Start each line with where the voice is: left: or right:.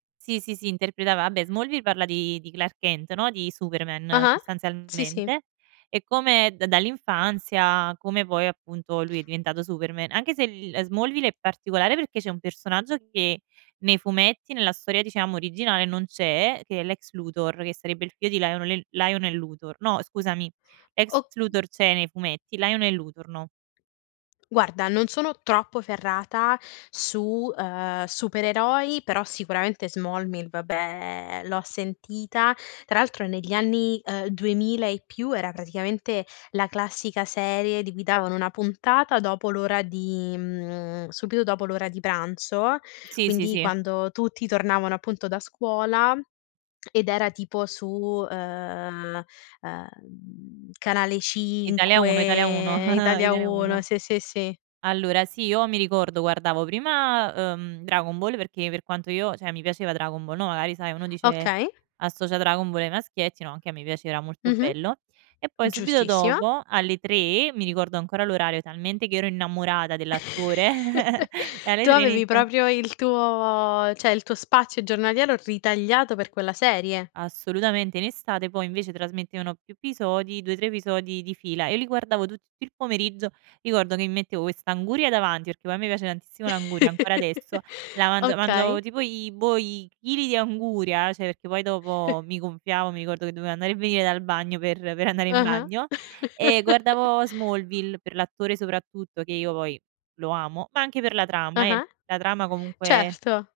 right: Sì, sì, sì, interpretava a beh, "Smallville" parla di di Clark Kent, no, di Superman,
left: Ah-ah, sì, sì.
right: sostanzialmente, e come d dall'infanzia come poi appunto lui è diventato Superman. Anche se l li ehm, Smallville è particolare perché c'è un personaggio che nei fumetti, nella storia diciamo originale non c'è, che è Lex Luthor, che sarebbe il figlio di Lionolel Lionel Luthor no, scusami, Lex
left: O
right: Luthor c'è nei fumetti, Lionel Luthor no.
left: Guarda, non sono troppo ferrata su, ehm, supereroi, però sicuramente "Smallville" vabbè, l'ho sentita. Tra altro negli anni, ehm, 2000 e più era praticamente la classica serie di cui davano 1 puntata dopo l'ora di mhmm, subito dopo l'ora di pranzo,
right: Sì, sì,
left: quindi
right: sì.
left: quando tutti tornavano appunto da scuola, ed era tipo su, ehm, ehm, Canale
right: Italia 1, Italia 1,
left: 5, Italia
right: Italia
left: 1,
right: 1.
left: sì, sì, sì.
right: Allora sì, io mi ricordo guardavo prima, uhm, "Dragon Ball" perché per quanto io cioè, mi piaceva "Dragon Ball", no, magari sai, uno dice
left: Okay.
right: associa "Dragon Ball" ai maschietti no, anche a me piaceva, molto
left: Mh-mh.
right: bello. E poi
left: Mh,
right: subito
left: giustissima.
right: dopo, alle 3:00- mi ricordo ancora l'orario, talmente che ero innamorata dell'attore- e alle
left: Tu
right: 3:00
left: avevi
right: inizia
left: proprio il tuo cioè, il tuo spazio giornaliero ritagliato per quella serie.
right: Assolutamente. In estate poi invece trasmettevano più episodi, 2, 3 episodi di fila. E li guardavo tutt'il pomeriggio: ricordo che mi mettevo quest'anguria davanti, perché poi a me piace tantissimo l'anguria, ancora adesso, la mangia mangiavo
left: Okay.
right: tipo i boh, i chili di anguria, cioè perché poi dopo mi gonfiavo, mi ricordo che dovevo andare e venire dal bagno, per per andare in
left: Ah-ah.
right: bagno, e guardavo "Smallville" per l'attore soprattutto; che io poi lo amo, ma anche per la trama, eh.
left: Ah-ah.
right: La trama, comunque
left: Certo.